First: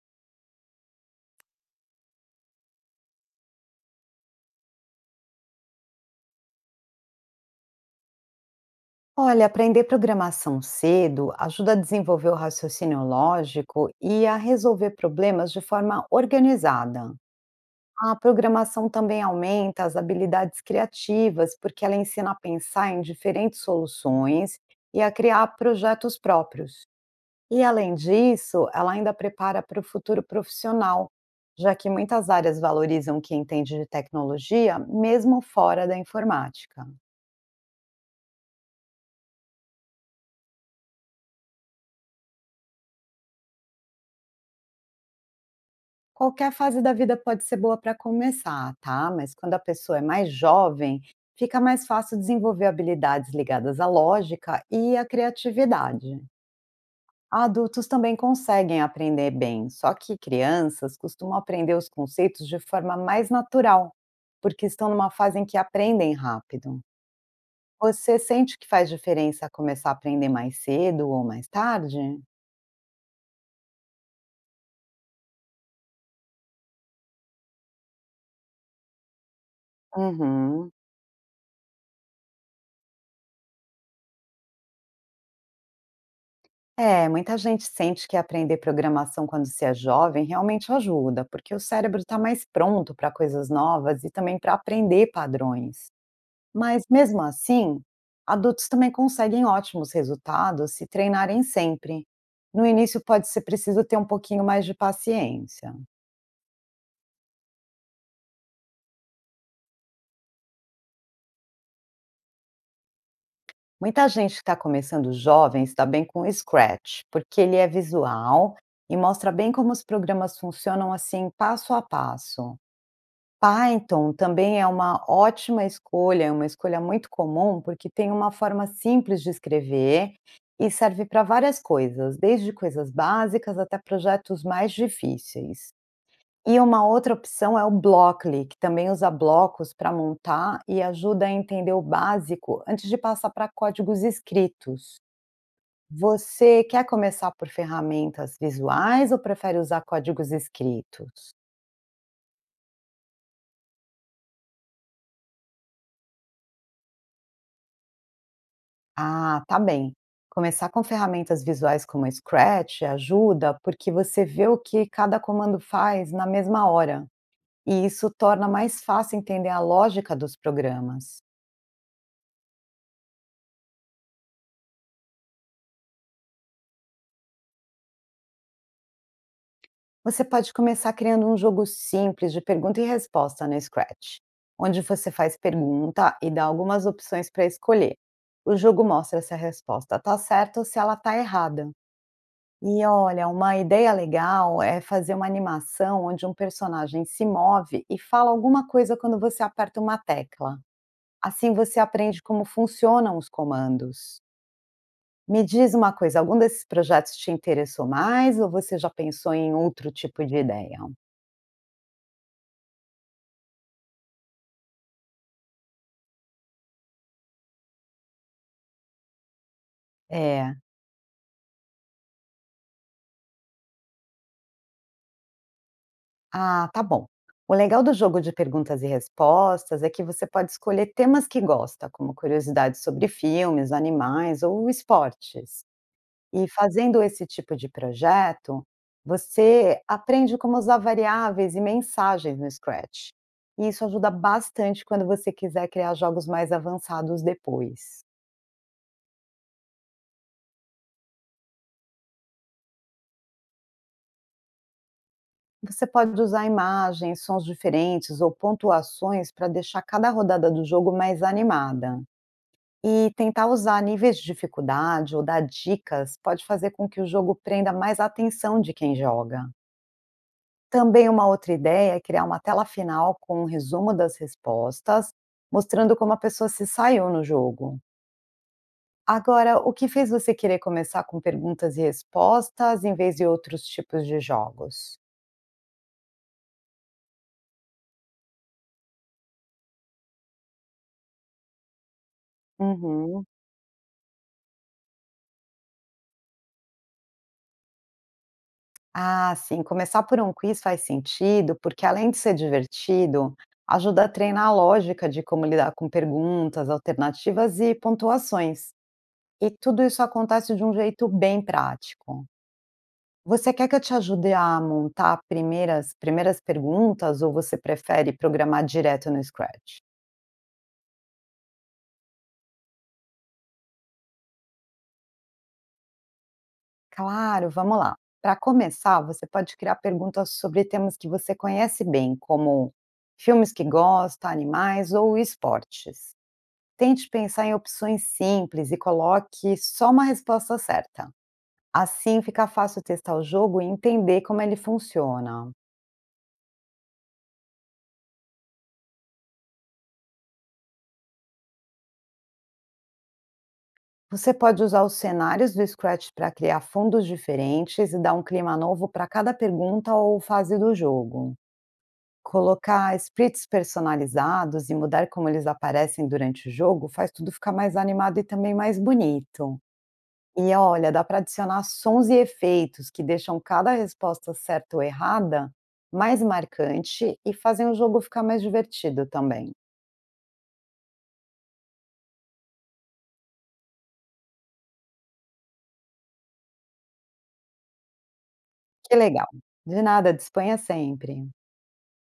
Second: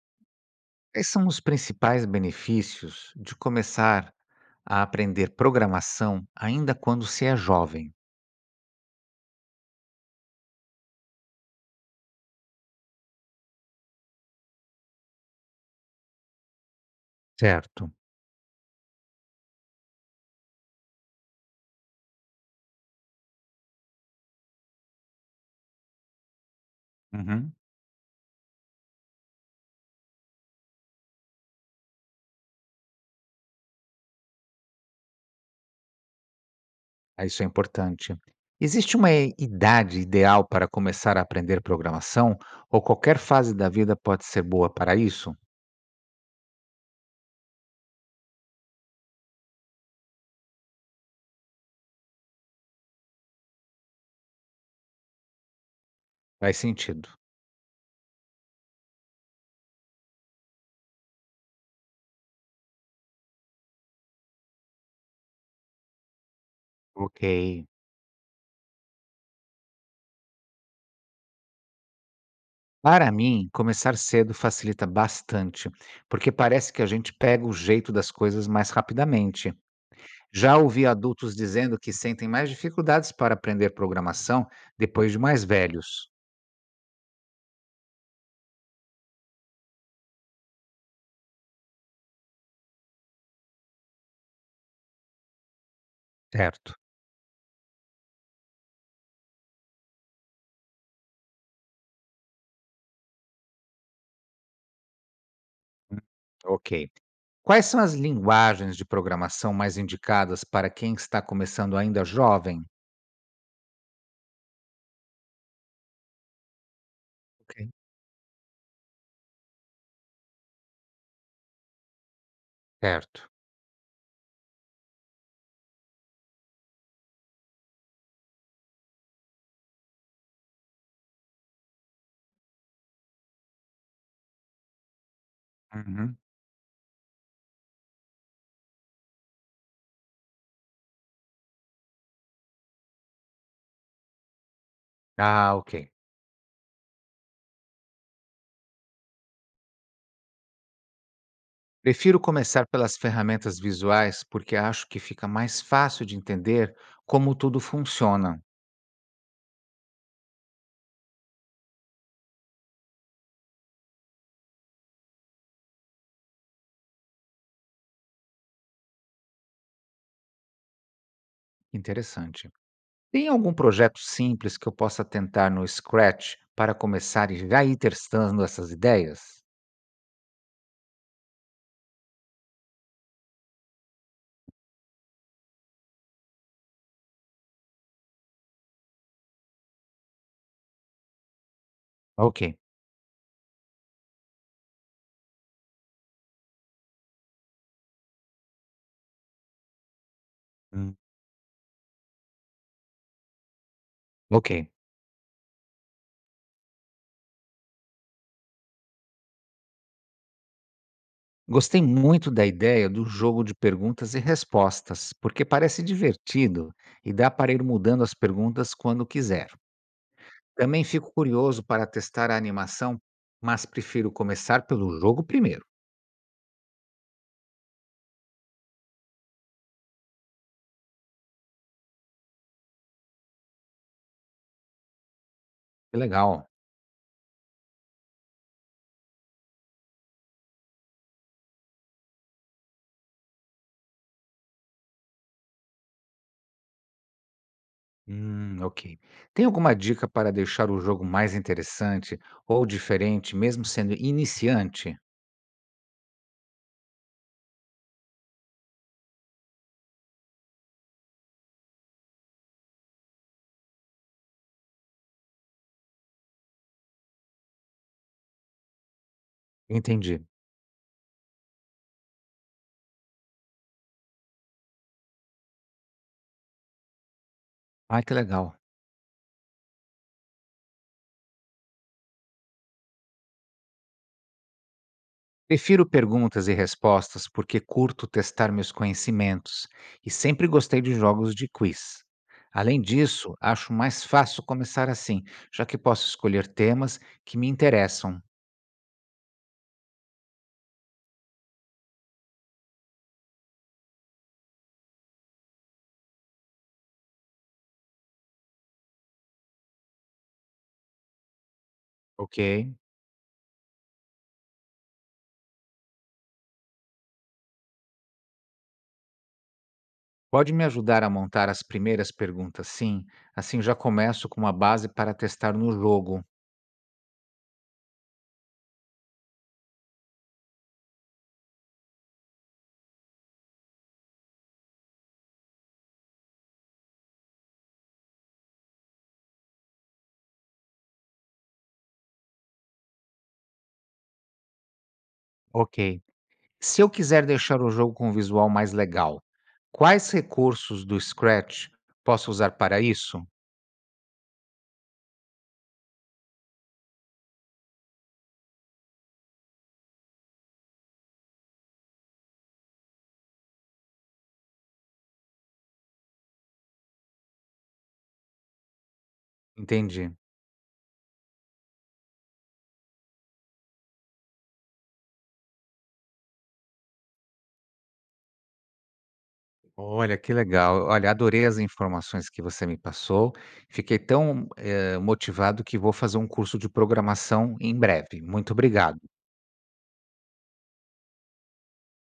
Quais são os principais benefícios de começar a aprender programação ainda quando se é jovem? Olha, aprender programação cedo ajuda a desenvolver o raciocínio lógico e a resolver problemas de forma organizada. Certo. A programação também aumenta as habilidades criativas, porque ela ensina a pensar em diferentes soluções e a criar projetos próprios. Uhum. E além disso, ela ainda prepara para o futuro profissional, já que muitas áreas valorizam quem entende de tecnologia, mesmo fora da informática. Ah, isso é importante. Existe uma idade ideal para começar a aprender programação ou qualquer fase da vida pode ser boa para isso? Qualquer fase da vida pode ser boa para começar, tá? Mas quando a pessoa é mais jovem, fica mais fácil desenvolver habilidades ligadas à lógica e à criatividade. Faz sentido. Adultos também conseguem aprender bem, só que crianças costumam aprender os conceitos de forma mais natural, porque estão numa fase em que aprendem rápido. Ok. Você sente que faz diferença começar a aprender mais cedo ou mais tarde? Para mim, começar cedo facilita bastante, porque parece que a gente pega o jeito das coisas mais rapidamente. Já Uhum. ouvi adultos dizendo que sentem mais dificuldades para aprender programação depois de mais velhos. É, muita gente sente que aprender programação quando se é jovem realmente ajuda, porque o cérebro está mais pronto para coisas novas e também para aprender padrões. Certo. Mas mesmo assim, adultos também conseguem ótimos resultados se treinarem sempre. No início pode ser preciso ter um pouquinho mais de paciência. Ok. Quais são as linguagens de programação mais indicadas para quem está começando ainda jovem? Muita gente que está começando jovem está bem com o Scratch, porque ele Ok. é visual e mostra bem como os programas funcionam assim passo a passo. Certo. Python também é uma ótima escolha, é uma escolha muito comum, porque tem uma forma simples de escrever e serve para várias coisas, desde coisas básicas até projetos mais difíceis. Uhum. E uma outra opção é o Blockly, que também usa blocos para montar e ajuda a entender o básico antes de passar para códigos escritos. Ah, ok. Você quer começar por ferramentas visuais ou prefere usar códigos escritos? Prefiro começar pelas ferramentas visuais porque acho que fica mais fácil de entender como tudo funciona. Ah, tá bem. Começar com ferramentas visuais como o Scratch ajuda porque você vê o que cada comando faz na mesma hora, e isso torna mais fácil entender a lógica dos programas. Interessante. Tem algum projeto simples que eu possa tentar no Scratch para começar e já ir testando essas ideias? Você pode começar criando um jogo simples de pergunta e resposta no Scratch, onde você faz pergunta e dá algumas opções para escolher. O jogo mostra se a resposta está certa ou se ela está errada. Ok. E olha, uma ideia legal é fazer uma animação onde um personagem se move e fala alguma coisa quando você aperta uma tecla. Hum. Assim você aprende como funcionam os comandos. Ok. Me diz uma coisa, algum desses projetos te interessou mais ou você já pensou em outro tipo de ideia? Gostei muito da ideia do jogo de perguntas e respostas, porque parece divertido e dá para ir mudando as perguntas quando quiser. É. Também fico curioso para testar a animação, mas prefiro começar pelo jogo primeiro. Ah, tá bom. O legal do jogo de perguntas e respostas é que você pode escolher temas que gosta, como curiosidades sobre filmes, animais ou esportes. Que E legal. fazendo esse tipo de projeto, você aprende como usar variáveis e mensagens no Scratch. E isso ajuda bastante quando você quiser criar jogos mais avançados depois. Ok. Tem alguma dica para deixar o jogo mais interessante ou diferente, mesmo sendo iniciante? Você pode usar imagens, sons diferentes ou pontuações para deixar cada rodada do jogo mais animada. E tentar usar níveis de dificuldade ou dar dicas pode fazer com que o jogo prenda mais a atenção de quem joga. Entendi. Também uma outra ideia é criar uma tela final com um resumo das respostas, mostrando como a pessoa se saiu no jogo. Ah, que legal. Agora, o que fez você querer começar com perguntas e respostas em vez de outros tipos de jogos? Prefiro perguntas e respostas porque curto testar meus conhecimentos e sempre gostei de jogos de quiz. Além Uhum. disso, acho mais fácil começar assim, já que posso escolher temas que me interessam, Ah, sim, começar por um quiz faz sentido, porque além de ser divertido, ajuda a treinar a lógica de como lidar com perguntas, alternativas e pontuações. E tudo isso acontece de um jeito bem prático. ok? Você quer que eu te ajude a montar primeiras perguntas ou você prefere programar direto no Scratch? Pode me ajudar a montar as primeiras perguntas, sim? Assim já começo com uma base para testar no jogo, Claro, vamos lá. Para começar, você pode criar perguntas sobre temas que você conhece bem, como filmes que gosta, animais ou esportes. Tente pensar em opções simples e coloque só uma resposta certa. Assim fica fácil testar o jogo e entender como ele funciona. ok? Se eu quiser deixar o jogo com um visual mais legal, quais recursos do Scratch posso usar para isso? Você pode usar os cenários do Scratch para criar fundos diferentes e dar um clima novo para cada pergunta ou fase do jogo. Colocar splits personalizados e mudar como eles aparecem durante o jogo faz tudo ficar mais animado e também mais bonito. Entendi. E olha, dá para adicionar sons e efeitos que deixam cada resposta certa ou errada mais marcante e fazem o jogo ficar mais divertido também. Olha, que legal. Olha, adorei as informações que você me passou. Fiquei tão, motivado que vou fazer um curso de programação em breve. Muito Que obrigado. legal. De nada, disponha sempre.